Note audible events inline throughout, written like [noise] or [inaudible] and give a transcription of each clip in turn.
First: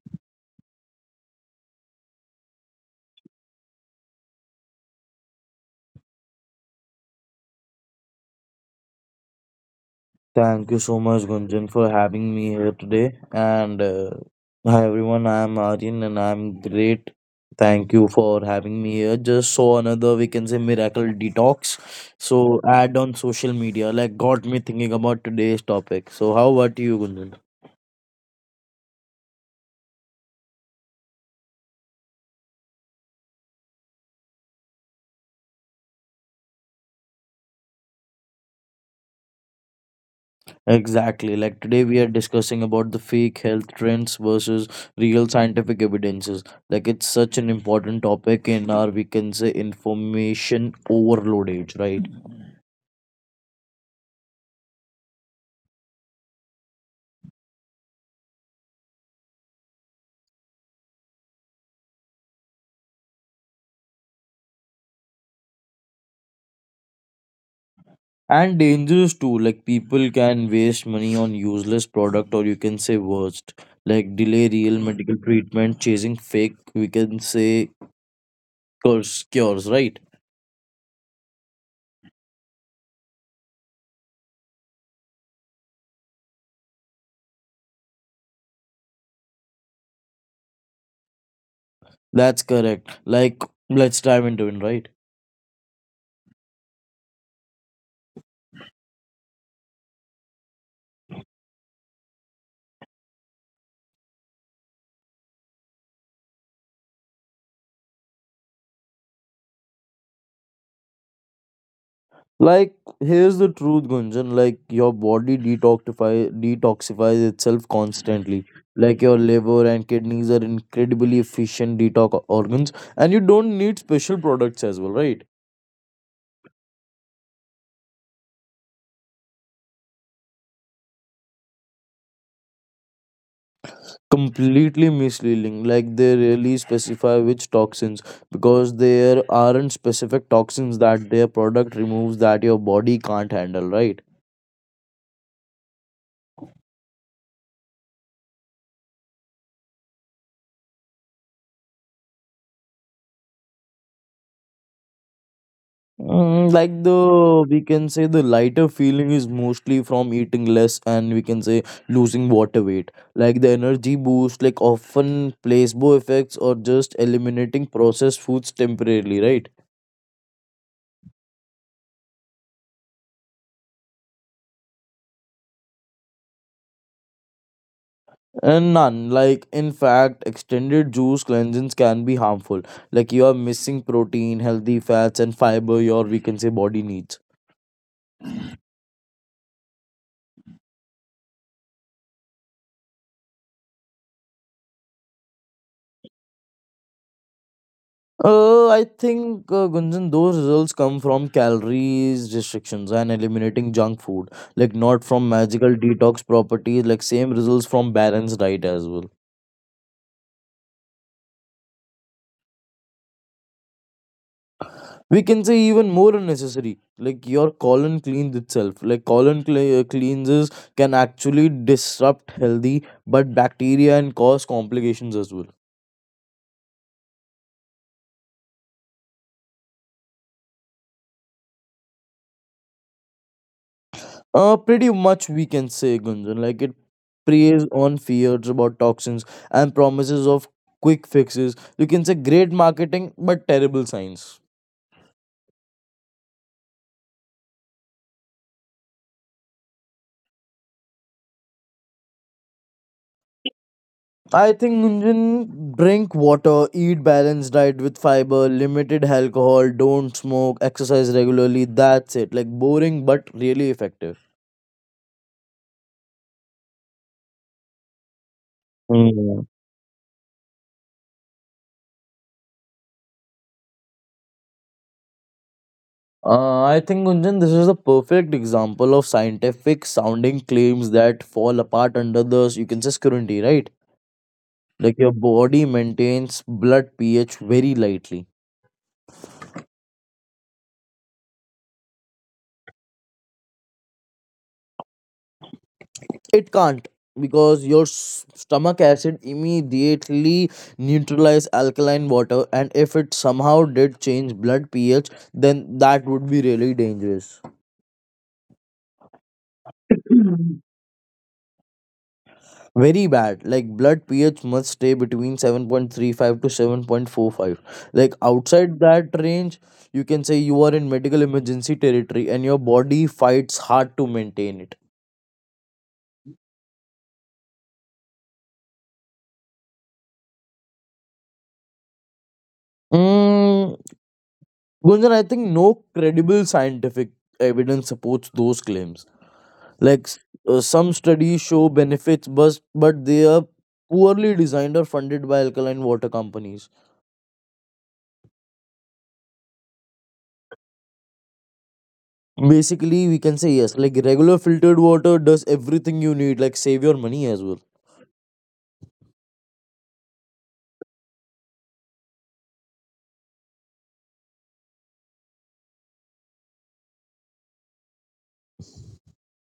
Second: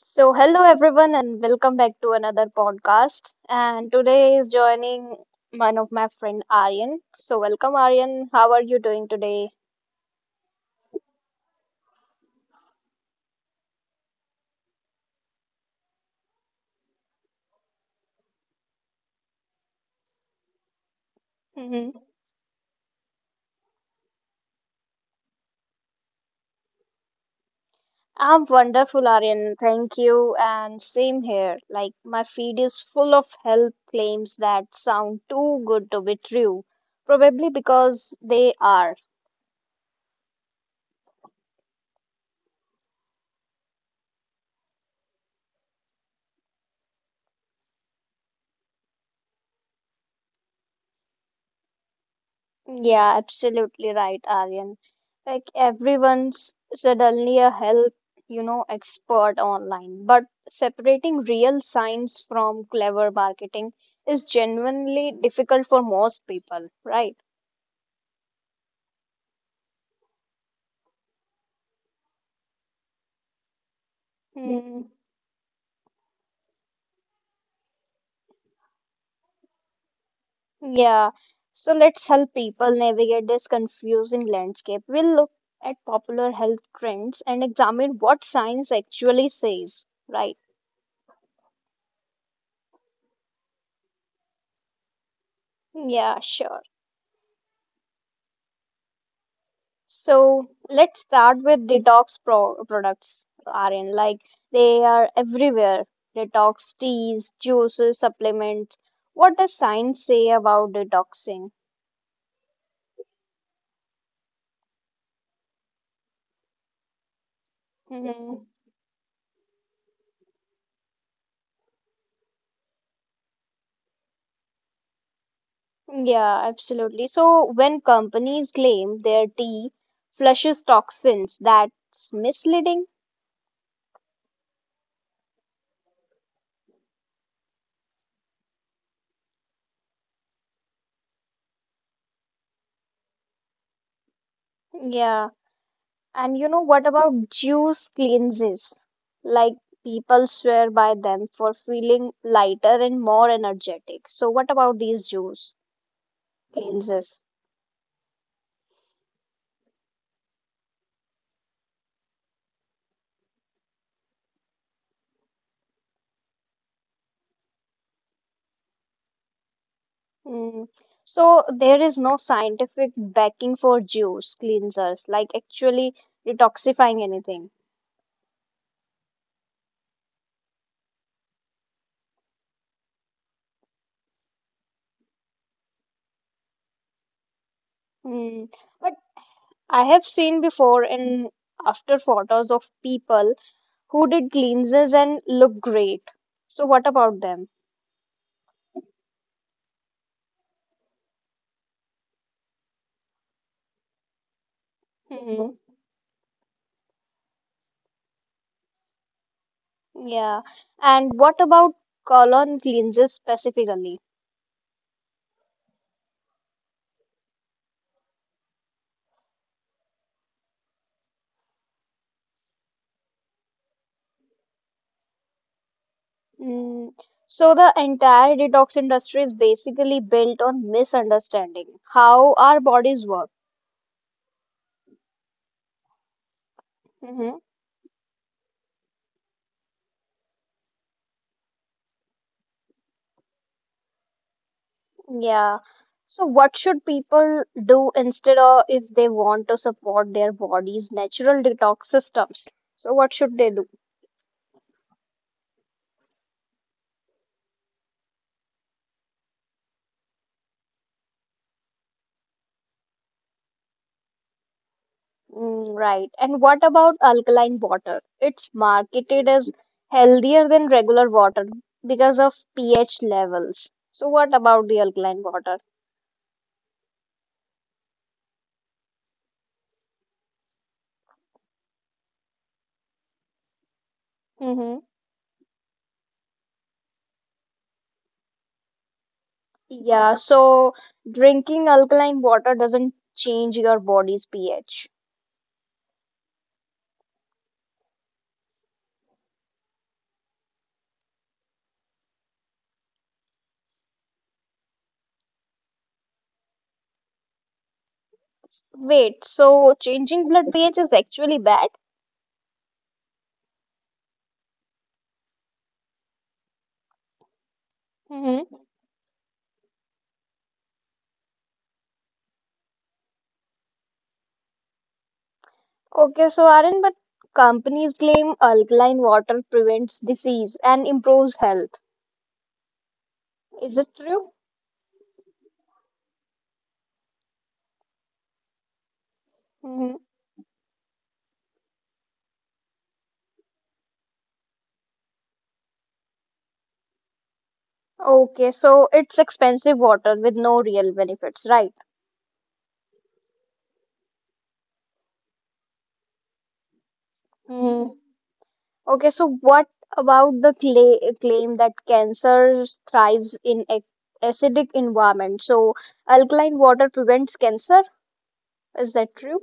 So, hello everyone, and welcome back to another podcast. And today is joining one of my friend Aryan. So, welcome Aryan. How are you doing today? Thank you so much, Gunjan, for having me here today. And Hi, everyone. I am Aryan, and I'm great. Thank you for having me here. Just saw another, we can say, miracle detox. Hmm. So, add on social media, like, got me thinking about today's topic. So, how about you, Gunjan? I'm wonderful, Aryan. Thank you. And same here. Like my feed is full of health claims that sound too good to be true. Probably because they are. Exactly. Like, today we are discussing about the fake health trends versus real scientific evidences. Like, it's such an important topic in our, we can say, information overload age, right? Yeah, absolutely right, Aryan. Like everyone's suddenly a health, expert online. But separating real science from clever marketing is genuinely difficult for most people, right? And dangerous too, like people can waste money on useless product, or you can say worst, like delay real Hmm. medical treatment chasing fake, we can say, curse cures, right? Yeah. So let's help people navigate this confusing landscape. We'll look at popular health trends and examine what science actually says, right? That's correct. Like, let's dive into it, right? Yeah, sure. So let's start with detox products, Aryan. Like they are everywhere. Detox teas, juices, supplements. What does science say about detoxing? Like, here's the truth, Gunjan. Like, your body detoxify detoxifies itself constantly. Hmm. Like, your liver and kidneys are incredibly efficient detox organs, and you don't need special products as well, right? Yeah, absolutely. So when companies claim their tea flushes toxins, that's misleading. Completely misleading. Like, they really specify which toxins, because there aren't specific toxins that their product removes that your body can't handle, right? Yeah. And you know what about juice cleanses? Like people swear by them for feeling lighter and more energetic. So what about these juice Mm, like, cleanses? the we can say the lighter feeling is mostly from eating less, and we can say losing water weight. Like, the energy boost, like, often placebo effects, or just eliminating processed foods temporarily, right? Mm. So there is no scientific backing for juice cleansers, like actually detoxifying anything. And none. Like, in fact, extended juice cleansings can be harmful. Like, you are missing protein, healthy fats, and fiber your, we can say, body needs. Mm. But I have seen before and after photos of people who did cleanses and look great. So what about them? I think, Gunjan, those results come from calories restrictions and eliminating junk food. Like, not from Hmm. magical detox properties. Like, same results from balanced diet as well. Yeah, and what about colon cleanses specifically? We can say even more unnecessary. Like, your colon cleans itself. Like, cleanses can actually disrupt healthy but bacteria and cause complications as well. Mm, so the entire detox industry is basically built on misunderstanding how our bodies work. Pretty much, we can say, Gunjan. Like, it Hmm. preys on fears about toxins and promises of quick fixes. You can say great marketing but terrible science. Yeah. So what should people do instead of if they want to support their body's natural detox systems? So what should they do? I think, Gunjan, drink water, eat balanced diet with fiber, limited alcohol, don't smoke, exercise regularly. That's it. Like, boring but really effective. Mm, right. And what about alkaline water? It's marketed Hmm. as healthier than regular water because of pH levels. So, what about the alkaline water? I think, Gunjan, this is a perfect example of scientific sounding claims that fall apart under the you can say scrutiny, right? Mm-hmm. Like, your body maintains blood pH very lightly. Yeah, so drinking alkaline water doesn't change your body's pH. It can't, because your stomach acid immediately neutralize alkaline water, and if it somehow did change blood pH, then that would be really dangerous. Wait, so changing blood pH is [clears throat] actually bad? Very bad. Like, blood pH must stay between 7.35 to 7.45. Like, Mm-hmm. outside that range, you can say you are in medical emergency territory, and your body fights hard to maintain it. Okay, so Aaron, but companies claim alkaline water prevents disease and improves health. Mm, Is it true? Gunjan, I think no credible scientific evidence supports those claims. Like s- some studies show benefits, but they are poorly designed or funded by alkaline water companies. Okay, so it's expensive water with no real benefits, right? Basically, we can say yes. Like, regular filtered water does everything you need. Like, save your money as well. Hmm. Okay, so what about the claim that cancer thrives in ac acidic environment? So alkaline water prevents cancer? Is that true?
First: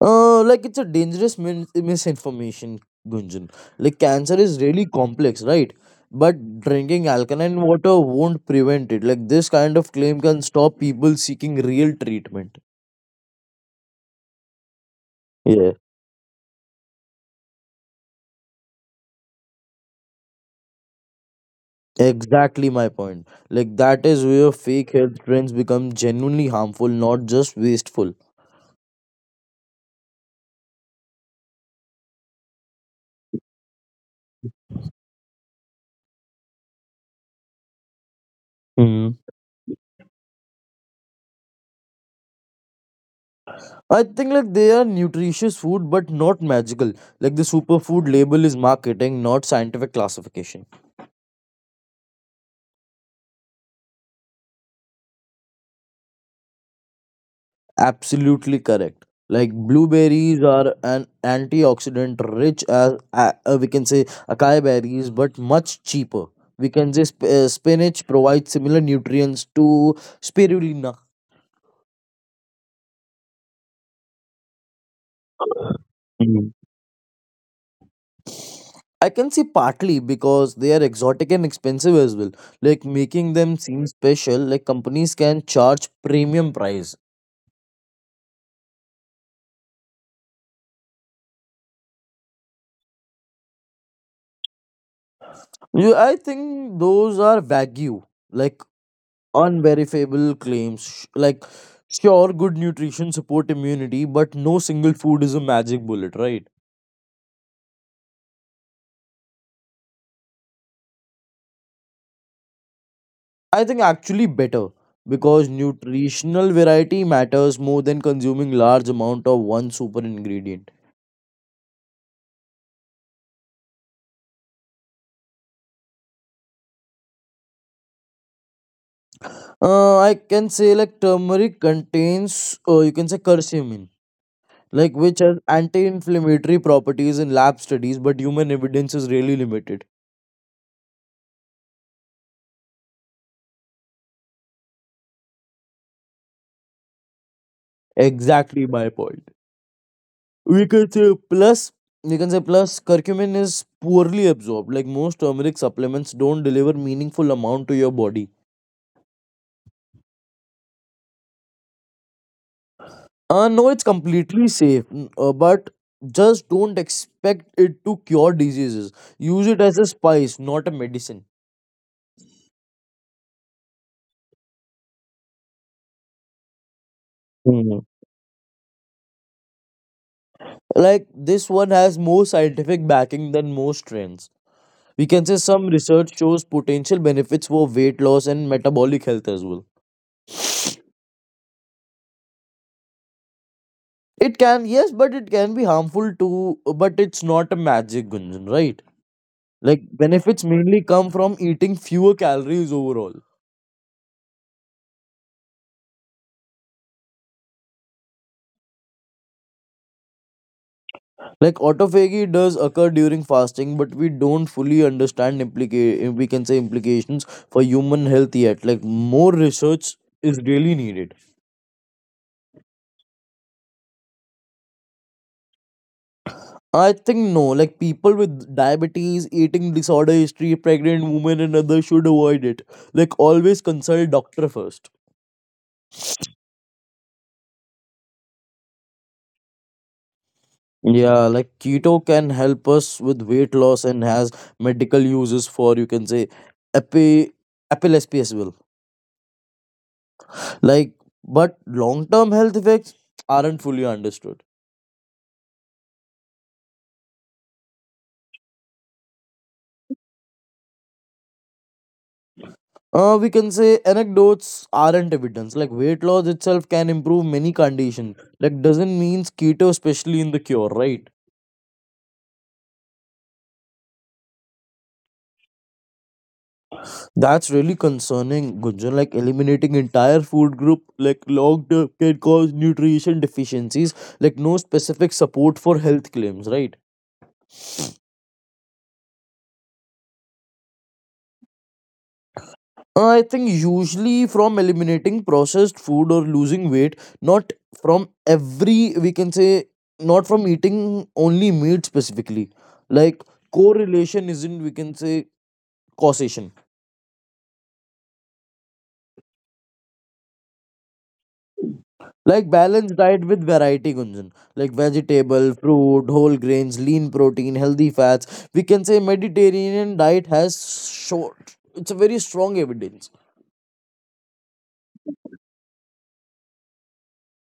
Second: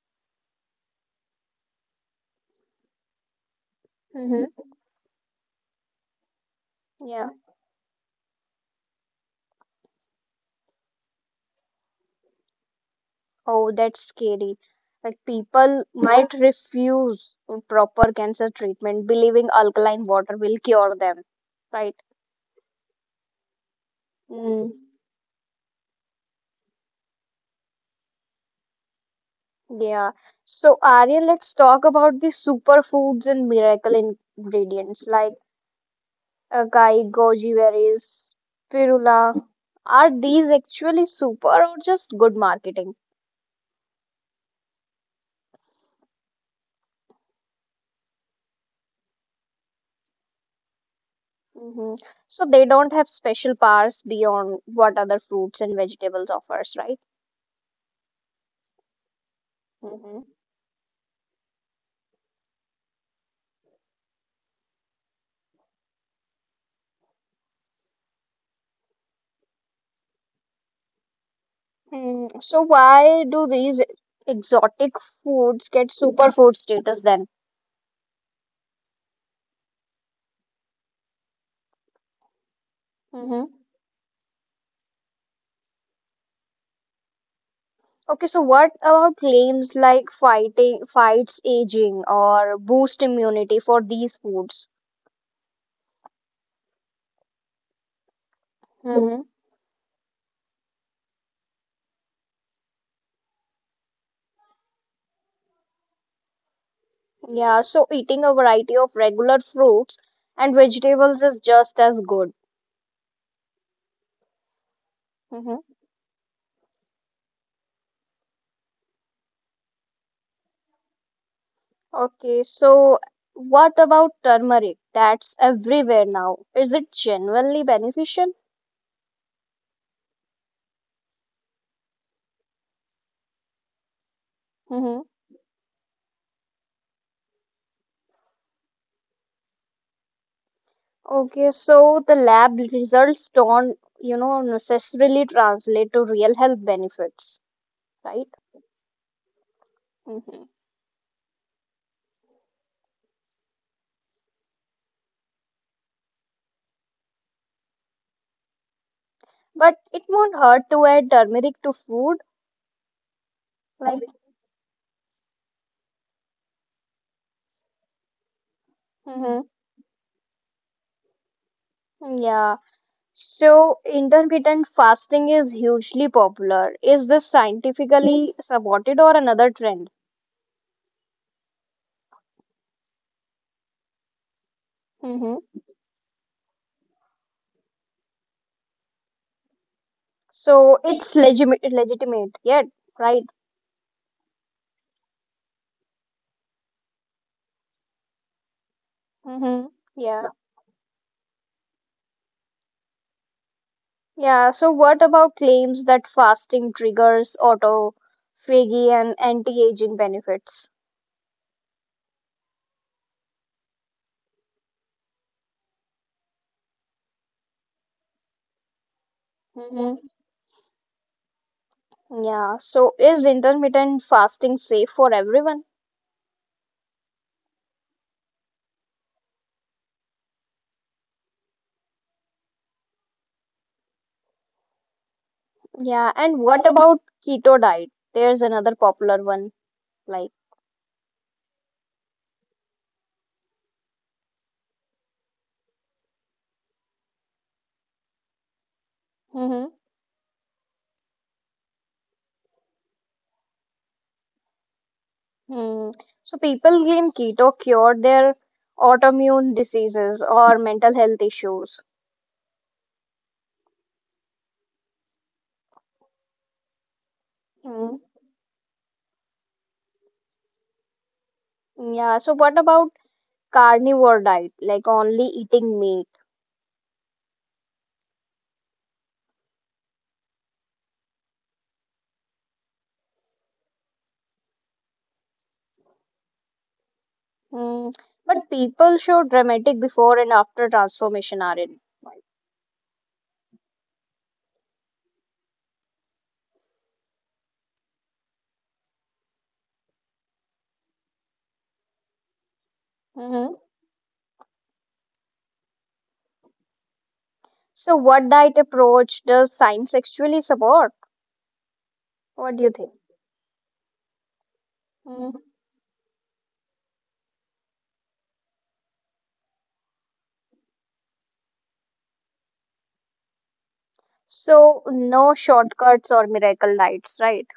Like, it's a dangerous misinformation, Gunjan. Like, cancer is Hmm. really complex, right? But drinking Yeah. alkaline water won't prevent it. Like, this kind of claim can stop people seeking real treatment. Oh, that's scary. Like Yeah. people might refuse proper cancer treatment, believing alkaline water will cure them, right? Exactly my point. Like, that is where fake health trends become genuinely harmful, not just wasteful. Yeah. So, Arya, let's talk about the superfoods and miracle ingredients like acai, goji berries, Mm. spirula. Are these actually super or just good marketing? I think, like, they are nutritious food but not magical. Like, the superfood label is marketing, not scientific classification. Hmm. So they don't have special powers beyond what other fruits and vegetables offers, right? Absolutely correct. Like, Hmm. blueberries are an antioxidant rich as we can say acai berries, but much cheaper. We can say spinach provides similar nutrients to spirulina. Mm, so why do these exotic foods get superfood status then? I can see partly because they are exotic and expensive as well, like making them seem special. Like, companies can charge premium price. Okay, so what about claims like fighting fights aging or boost immunity for these foods? I think those are wagyu, like Mm-hmm. unverifiable claims. Like, sure, good nutrition support immunity, but no single food is a magic bullet, right? Yeah, so eating a variety of regular fruits and vegetables is just as good. I think actually better, because Mm-hmm. nutritional variety matters more than consuming large amount of one super ingredient. Okay, so what about turmeric? That's everywhere now. Is it genuinely beneficial? I can say, like, turmeric contains, you can say curcumin, like, Mm-hmm. which has anti-inflammatory properties in lab studies, but human evidence is really limited. Okay, so the lab results don't, necessarily translate to real health benefits, right? Exactly my point. Mm-hmm. We can say plus, we can say plus curcumin is poorly absorbed. Like, most turmeric supplements don't deliver meaningful amount to your body. But it won't hurt to add turmeric to food. No, it's Like, completely safe, but just don't expect it to cure diseases. hmm, Use it as a spice, not a medicine. yeah. So, intermittent fasting is hugely popular. Is this scientifically supported or another trend? Like, this one has more scientific backing than most trends. We can say Hmm. some research shows potential benefits for weight loss and metabolic health as well. So, it's legitimate yet, right? It can, yes, but it can be harmful too, but it's not a magic, Gunjan, right? Hmm. Like, Yeah. benefits mainly come from eating fewer calories overall. Yeah, so what about claims that fasting triggers autophagy and anti-aging benefits? Like, autophagy does occur during fasting, but we don't fully understand we can say implications for human health yet. Like, more Hmm. research is really needed. Yeah, so is intermittent fasting safe for everyone? I think no. Like, people with diabetes, eating disorder history, pregnant women and others should avoid it. Like, always consult doctor first. Yeah, and what about keto diet? There's another popular one, like, Yeah, like, keto can help us with weight loss and has medical uses for, you can say, epi epilepsy as well. hmm. Like, but long term health effects aren't fully understood. Hmm. So people claim keto cured their autoimmune diseases or mental health issues. We can say anecdotes aren't evidence. Like, weight loss itself can improve many Mm. conditions. Like, doesn't means keto especially in the cure, right? Yeah, so what about carnivore diet, like only eating meat? That's really concerning, Gunjan. Like, eliminating entire food group, like, long term, can cause nutrition deficiencies. Like, no specific support for health claims, right? Mm. But people show dramatic before and after transformation are in. I think usually from eliminating processed food or losing weight, not from every we can say not from eating only meat specifically. Like, Mm-hmm. correlation isn't, we can say, causation. So what diet approach does science actually support? Like, What do you balanced diet with variety, Gunjan. Like, think? vegetable, fruit, whole grains, lean protein, healthy fats. We can say Mediterranean diet has short. It's a very strong evidence. So no shortcuts or miracle lights, right?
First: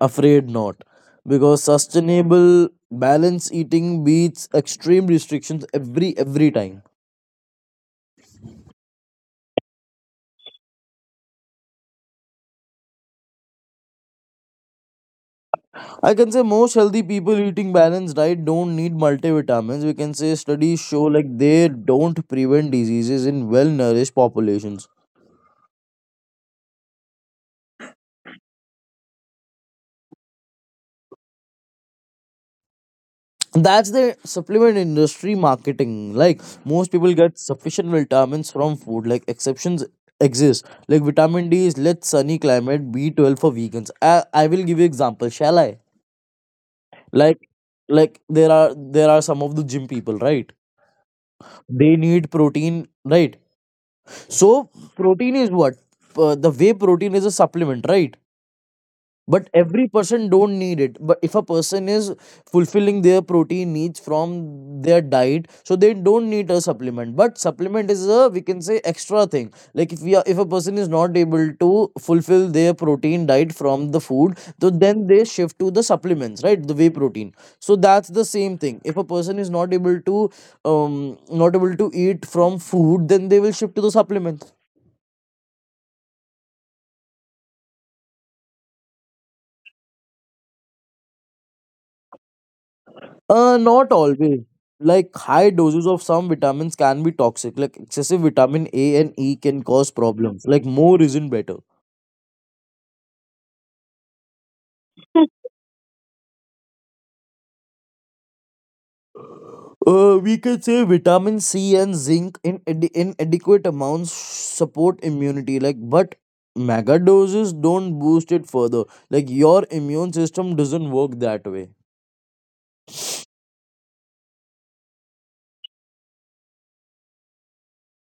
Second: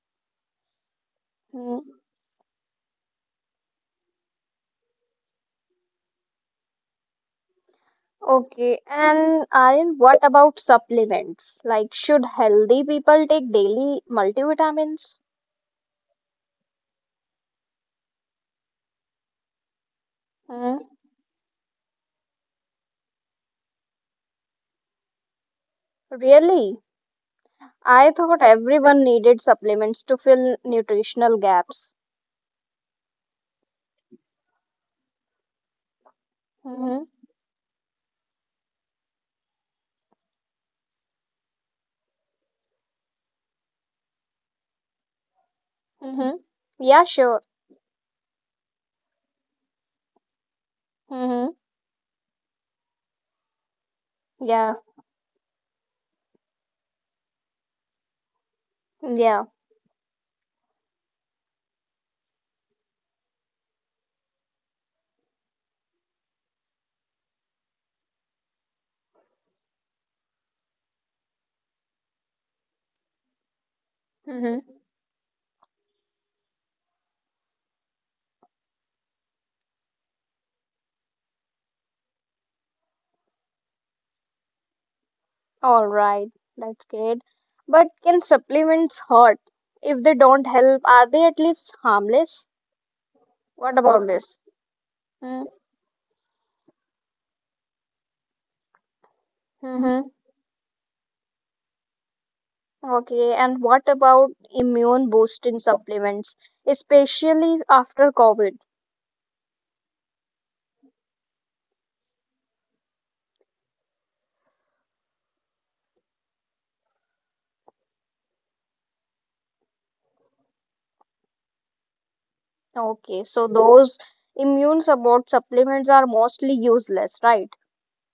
Afraid not, because Mm, sustainable balance eating beats extreme restrictions every time. okay. And Aryan, what about supplements? Like, should healthy people take daily multivitamins? I can say most healthy people eating balanced diet don't need multivitamins. We can say Mm, studies show like they don't prevent diseases in well nourished populations. really? I thought everyone needed supplements to fill nutritional gaps. That's the supplement industry marketing. Like, most Mm-hmm. people get sufficient vitamins from food. Like, exceptions exist. Like, vitamin D is let sunny climate, B12 for vegans. I will give you example, shall I? Mm-hmm. Yeah, sure. Like, there are some of the gym people, right? Mm-hmm. They need protein, right? So Yeah. protein is what? The whey protein is a supplement, right? Yeah. But every person don't need it. But if a person is fulfilling their protein needs from their diet, so they don't need a supplement. But supplement is a we can say extra thing. Like, if we are, if a person is not able to fulfill their protein diet from the food, Mm-hmm. so then they shift to the supplements, right? The whey protein. So that's the same thing. If a person is not able to not able to eat from food, then they will shift to the supplements. All right. That's great. But can supplements hurt? If they don't help, are they at least harmless? What Not about this? always. Like, high doses of some vitamins can be toxic. Like, excessive vitamin A and E can cause Mm-hmm. problems. Like, more isn't better. Okay, and what about immune [laughs] boosting supplements, especially after COVID? We can say vitamin C and zinc in inadequate amounts support immunity. Like, but mega doses don't boost it further. Like, your immune system doesn't work that way. Okay, so those immune support supplements are mostly useless, right?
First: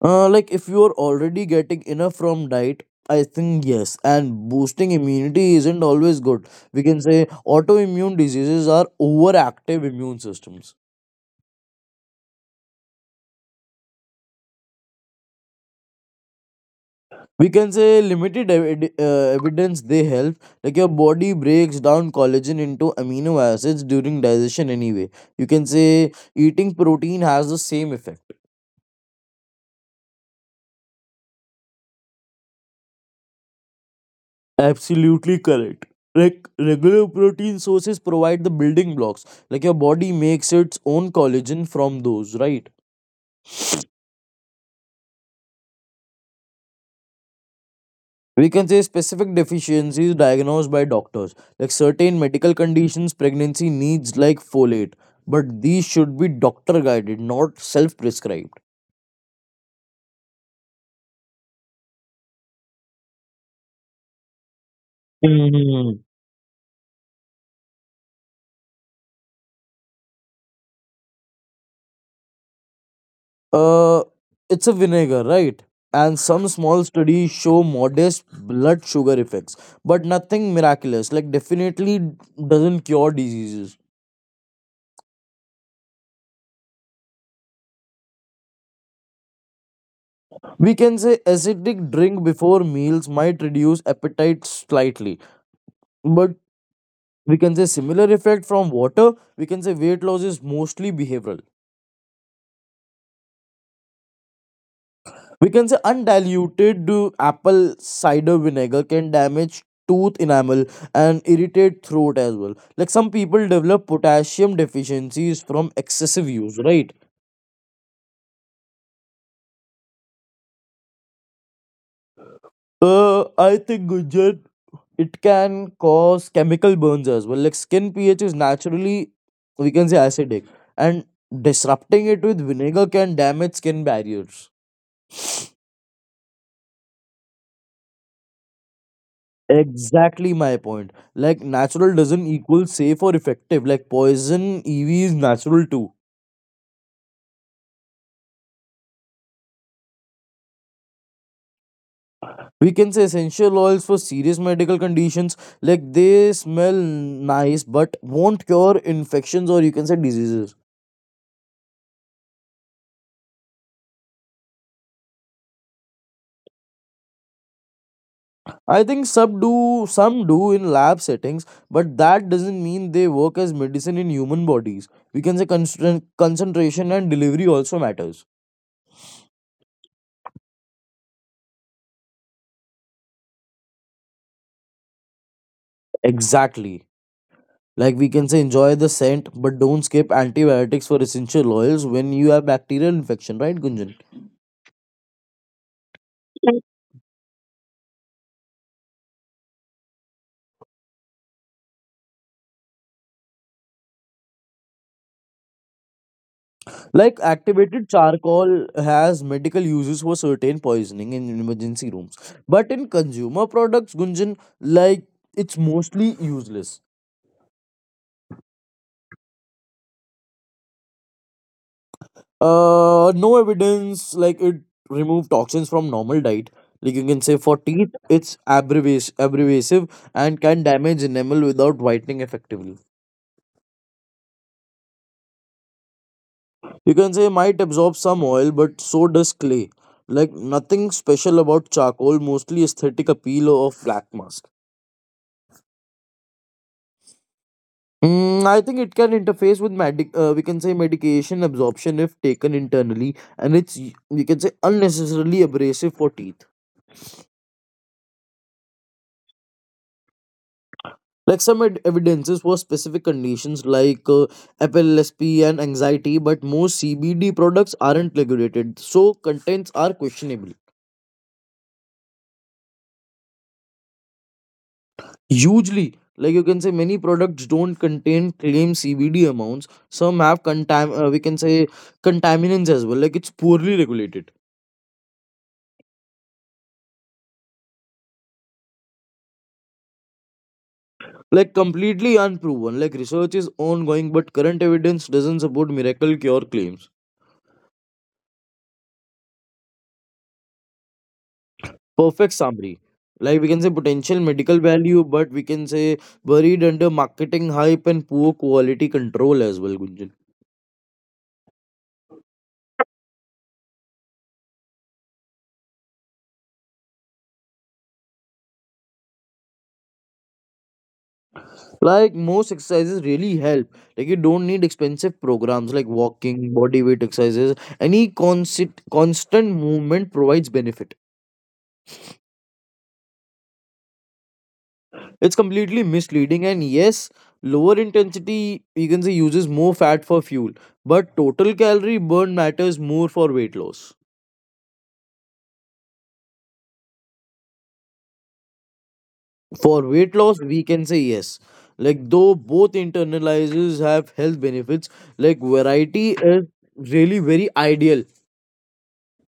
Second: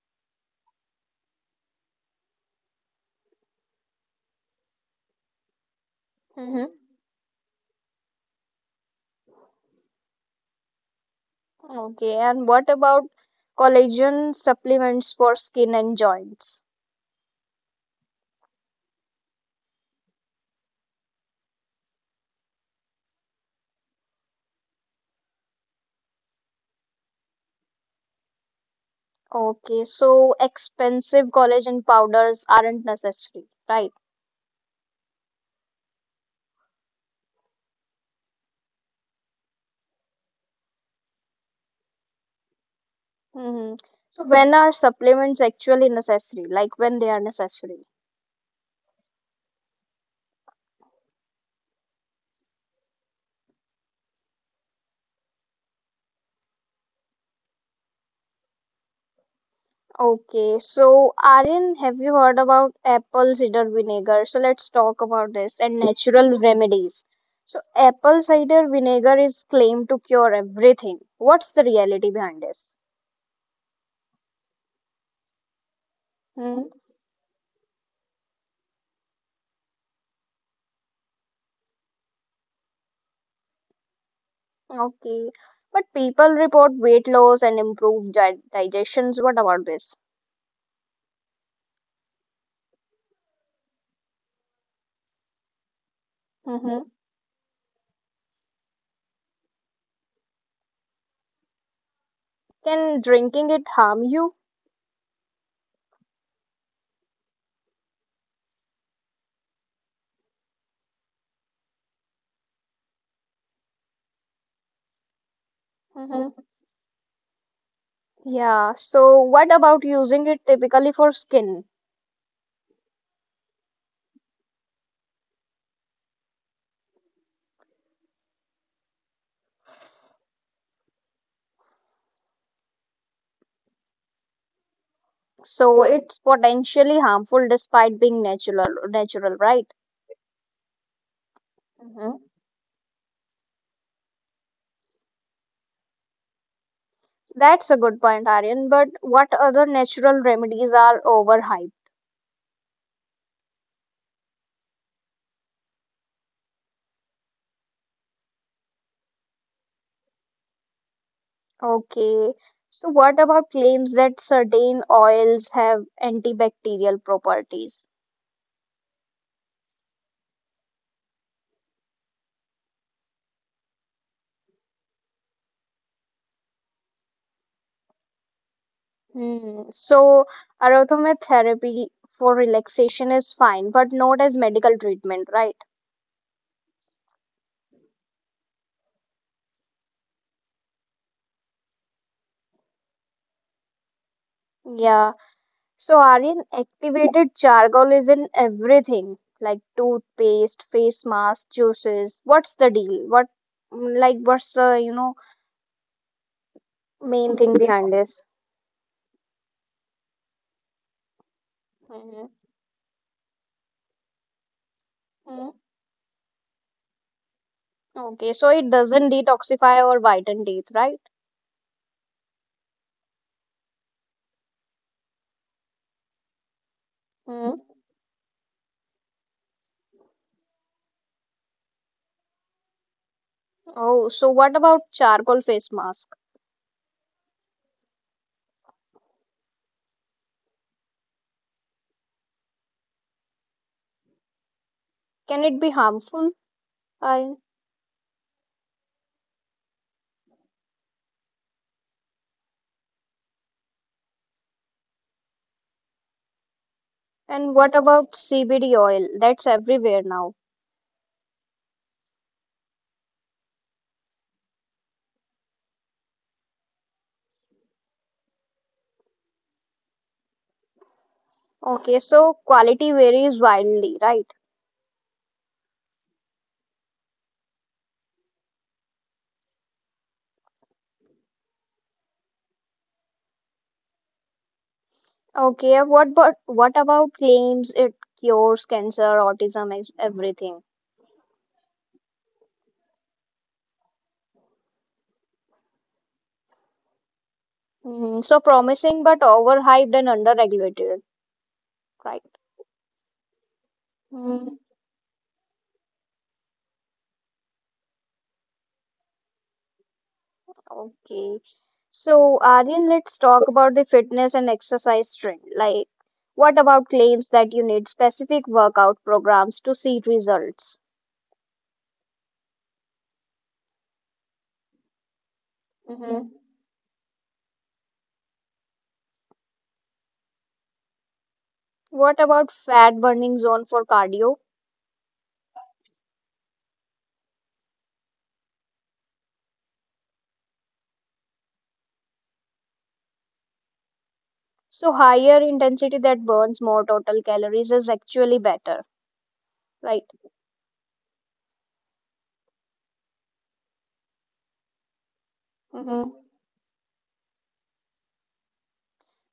Like, if you are already getting enough from diet, I think yes. And boosting immunity isn't always good. Mm-hmm. We can say autoimmune diseases are overactive immune systems. Okay, and what about collagen supplements for skin and joints? We can say limited evidence they help. Like, your body breaks down collagen into amino acids during digestion anyway. You can say eating protein has the same effect. Okay, so expensive collagen powders aren't necessary, right? Absolutely correct. Like, regular protein sources provide the building blocks. Like, your body makes its own collagen from those, right? Mm-hmm. So when are supplements actually necessary? Like when they are necessary? We can say specific deficiencies diagnosed by doctors, like certain medical conditions, pregnancy needs like folate, but these should be doctor guided, not self prescribed. Okay, so Aryan, have you heard about apple cider vinegar? So let's talk about this and natural remedies. So apple cider vinegar is claimed to cure everything. What's the reality behind this? Uh, it's a vinegar, right? And some Hmm. small studies show modest blood sugar effects, but nothing miraculous. Like, definitely doesn't cure diseases. Okay, but people report weight loss and improved di digestions. What about this? We can say acidic drink before meals might reduce appetite slightly, but Hmm. we can say similar effect from water. We can say weight loss is mostly behavioral. Can drinking it harm you? We can say undiluted apple cider vinegar can damage tooth enamel and irritate throat as well. Like, some people develop potassium deficiencies from excessive Hmm. use, right? Yeah, so what about using it typically for skin? I think, Gunjan, it can cause chemical burns as well. Like, skin pH is naturally, we can say, acidic, and disrupting it with vinegar can damage skin barriers. So it's potentially harmful despite being natural, right? Exactly my point. Like, natural Hmm. doesn't equal safe or effective. Like, poison EV is natural too. That's a good point, Aryan. But what other natural remedies are overhyped? We can say essential oils for serious medical conditions. Like, they smell nice but won't cure infections, or you can say diseases. Okay, so what about claims that certain oils have antibacterial properties? I think some do, in lab settings, but that doesn't mean they work as medicine in human bodies. We can say concentration and delivery also matters. Hmm. So aromatherapy for relaxation is fine but not as medical treatment, right? Exactly. Like, we can say, enjoy the scent, but don't skip antibiotics for essential oils when you have bacterial infection, right, Gunjan? Yeah. So, Aryan, activated charcoal is in everything like toothpaste, face mask, juices. What's the deal? Like, what's the, Like, main thing activated behind this? charcoal has medical uses for certain poisoning in emergency rooms, Mhm, but in consumer products, Gunjan, like, mhm. it's mostly useless. Okay, so it doesn't detoxify or whiten teeth, right? No evidence like it remove toxins from normal diet. Like, you can say for Mm. teeth, it's abrasive and can damage enamel without whitening effectively. Oh, so what about charcoal face mask? You can say might absorb some oil, but so does clay. Like, nothing special about charcoal, mostly aesthetic appeal of black mask. Can it be harmful, Aryan? Mm, I think it can interface with medic. We can say medication absorption if taken internally, and it's we can say unnecessarily abrasive for teeth. And what about CBD oil? That's everywhere now. Like, some evidences for specific conditions like FLSP and anxiety, but most CBD products aren't regulated, so contents are questionable. Okay, so quality varies wildly, right? Hugely. Like, you can say, many products don't contain claim CBD amounts. Some have contam we can say contaminants as well. Like, it's poorly regulated, Okay, what but what about claims it cures cancer, autism, everything? like completely unproven. Like, research is ongoing, but current evidence doesn't support miracle cure claims. Mm, so promising but overhyped and underregulated, right? Perfect summary. Like, we can say potential Mm, medical value, but we can say buried under marketing hype and poor quality control as well, Gunjan. okay. So Aryan, let's talk about the fitness and exercise trend. Like, what about claims that you need specific workout programs to see results? Like, most exercises really help. Like, you don't need expensive programs like Hmm. walking, body weight exercises. Any constant movement provides benefit. What about fat burning zone for cardio? It's completely misleading, and yes, lower intensity you can say uses more fat for fuel, but total calorie burn matters more for weight loss. So higher intensity that burns more total calories is actually better, For weight loss, we can say yes. Like, though both internalizers have health benefits, like right? variety is really very ideal.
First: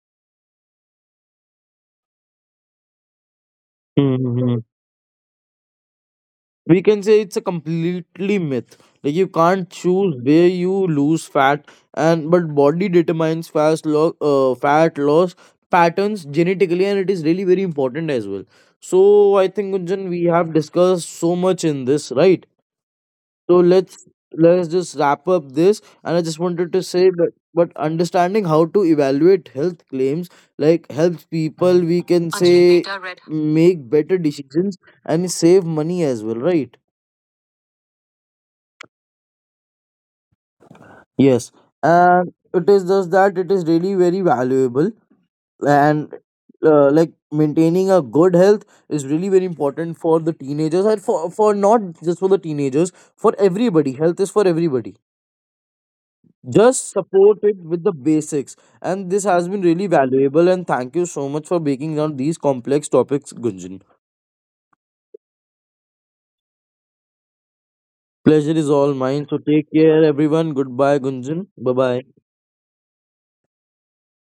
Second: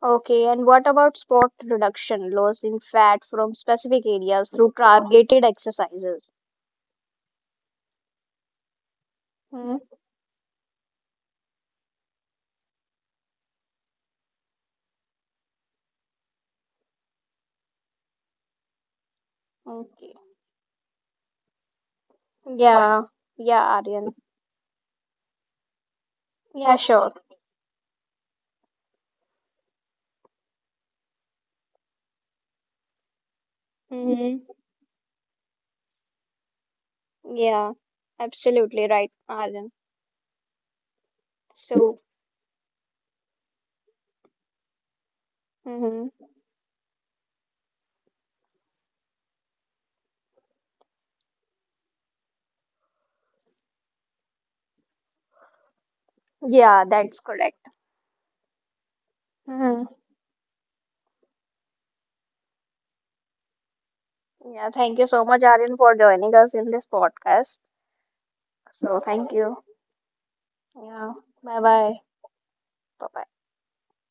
Okay, and what about spot reduction, loss in fat from specific areas through targeted exercises? We can say it's a completely myth. Like, you can't Hmm? choose where you lose fat, and but body determines fat loss patterns genetically, and it is really very important as well. So I think, Hmm. Gunjan, we have discussed so much in this, right? Yeah, So yeah, let's Aryan. let's just wrap up this, and I just wanted Yeah, to say, sure. but understanding how to evaluate health claims, like, helps people we can Until say data read. Make better Mm-hmm. decisions and save money as well, right? Yeah, absolutely right, Aryan. Yes, So, and it is just that it is really very valuable, hmm, and like, maintaining a good health is really very important for the teenagers, and for not just for the teenagers, for everybody. Health is for everybody. yeah, Just that's support it correct. with the basics, and this has been Hmm. really valuable. And thank you so much for breaking down these complex topics, Gunjan. Yeah, thank you so much, Aryan, for joining us in this podcast. Pleasure is all So, mine. thank So you. take care, everyone. Goodbye, Yeah, Gunjan. bye Bye bye. bye. Bye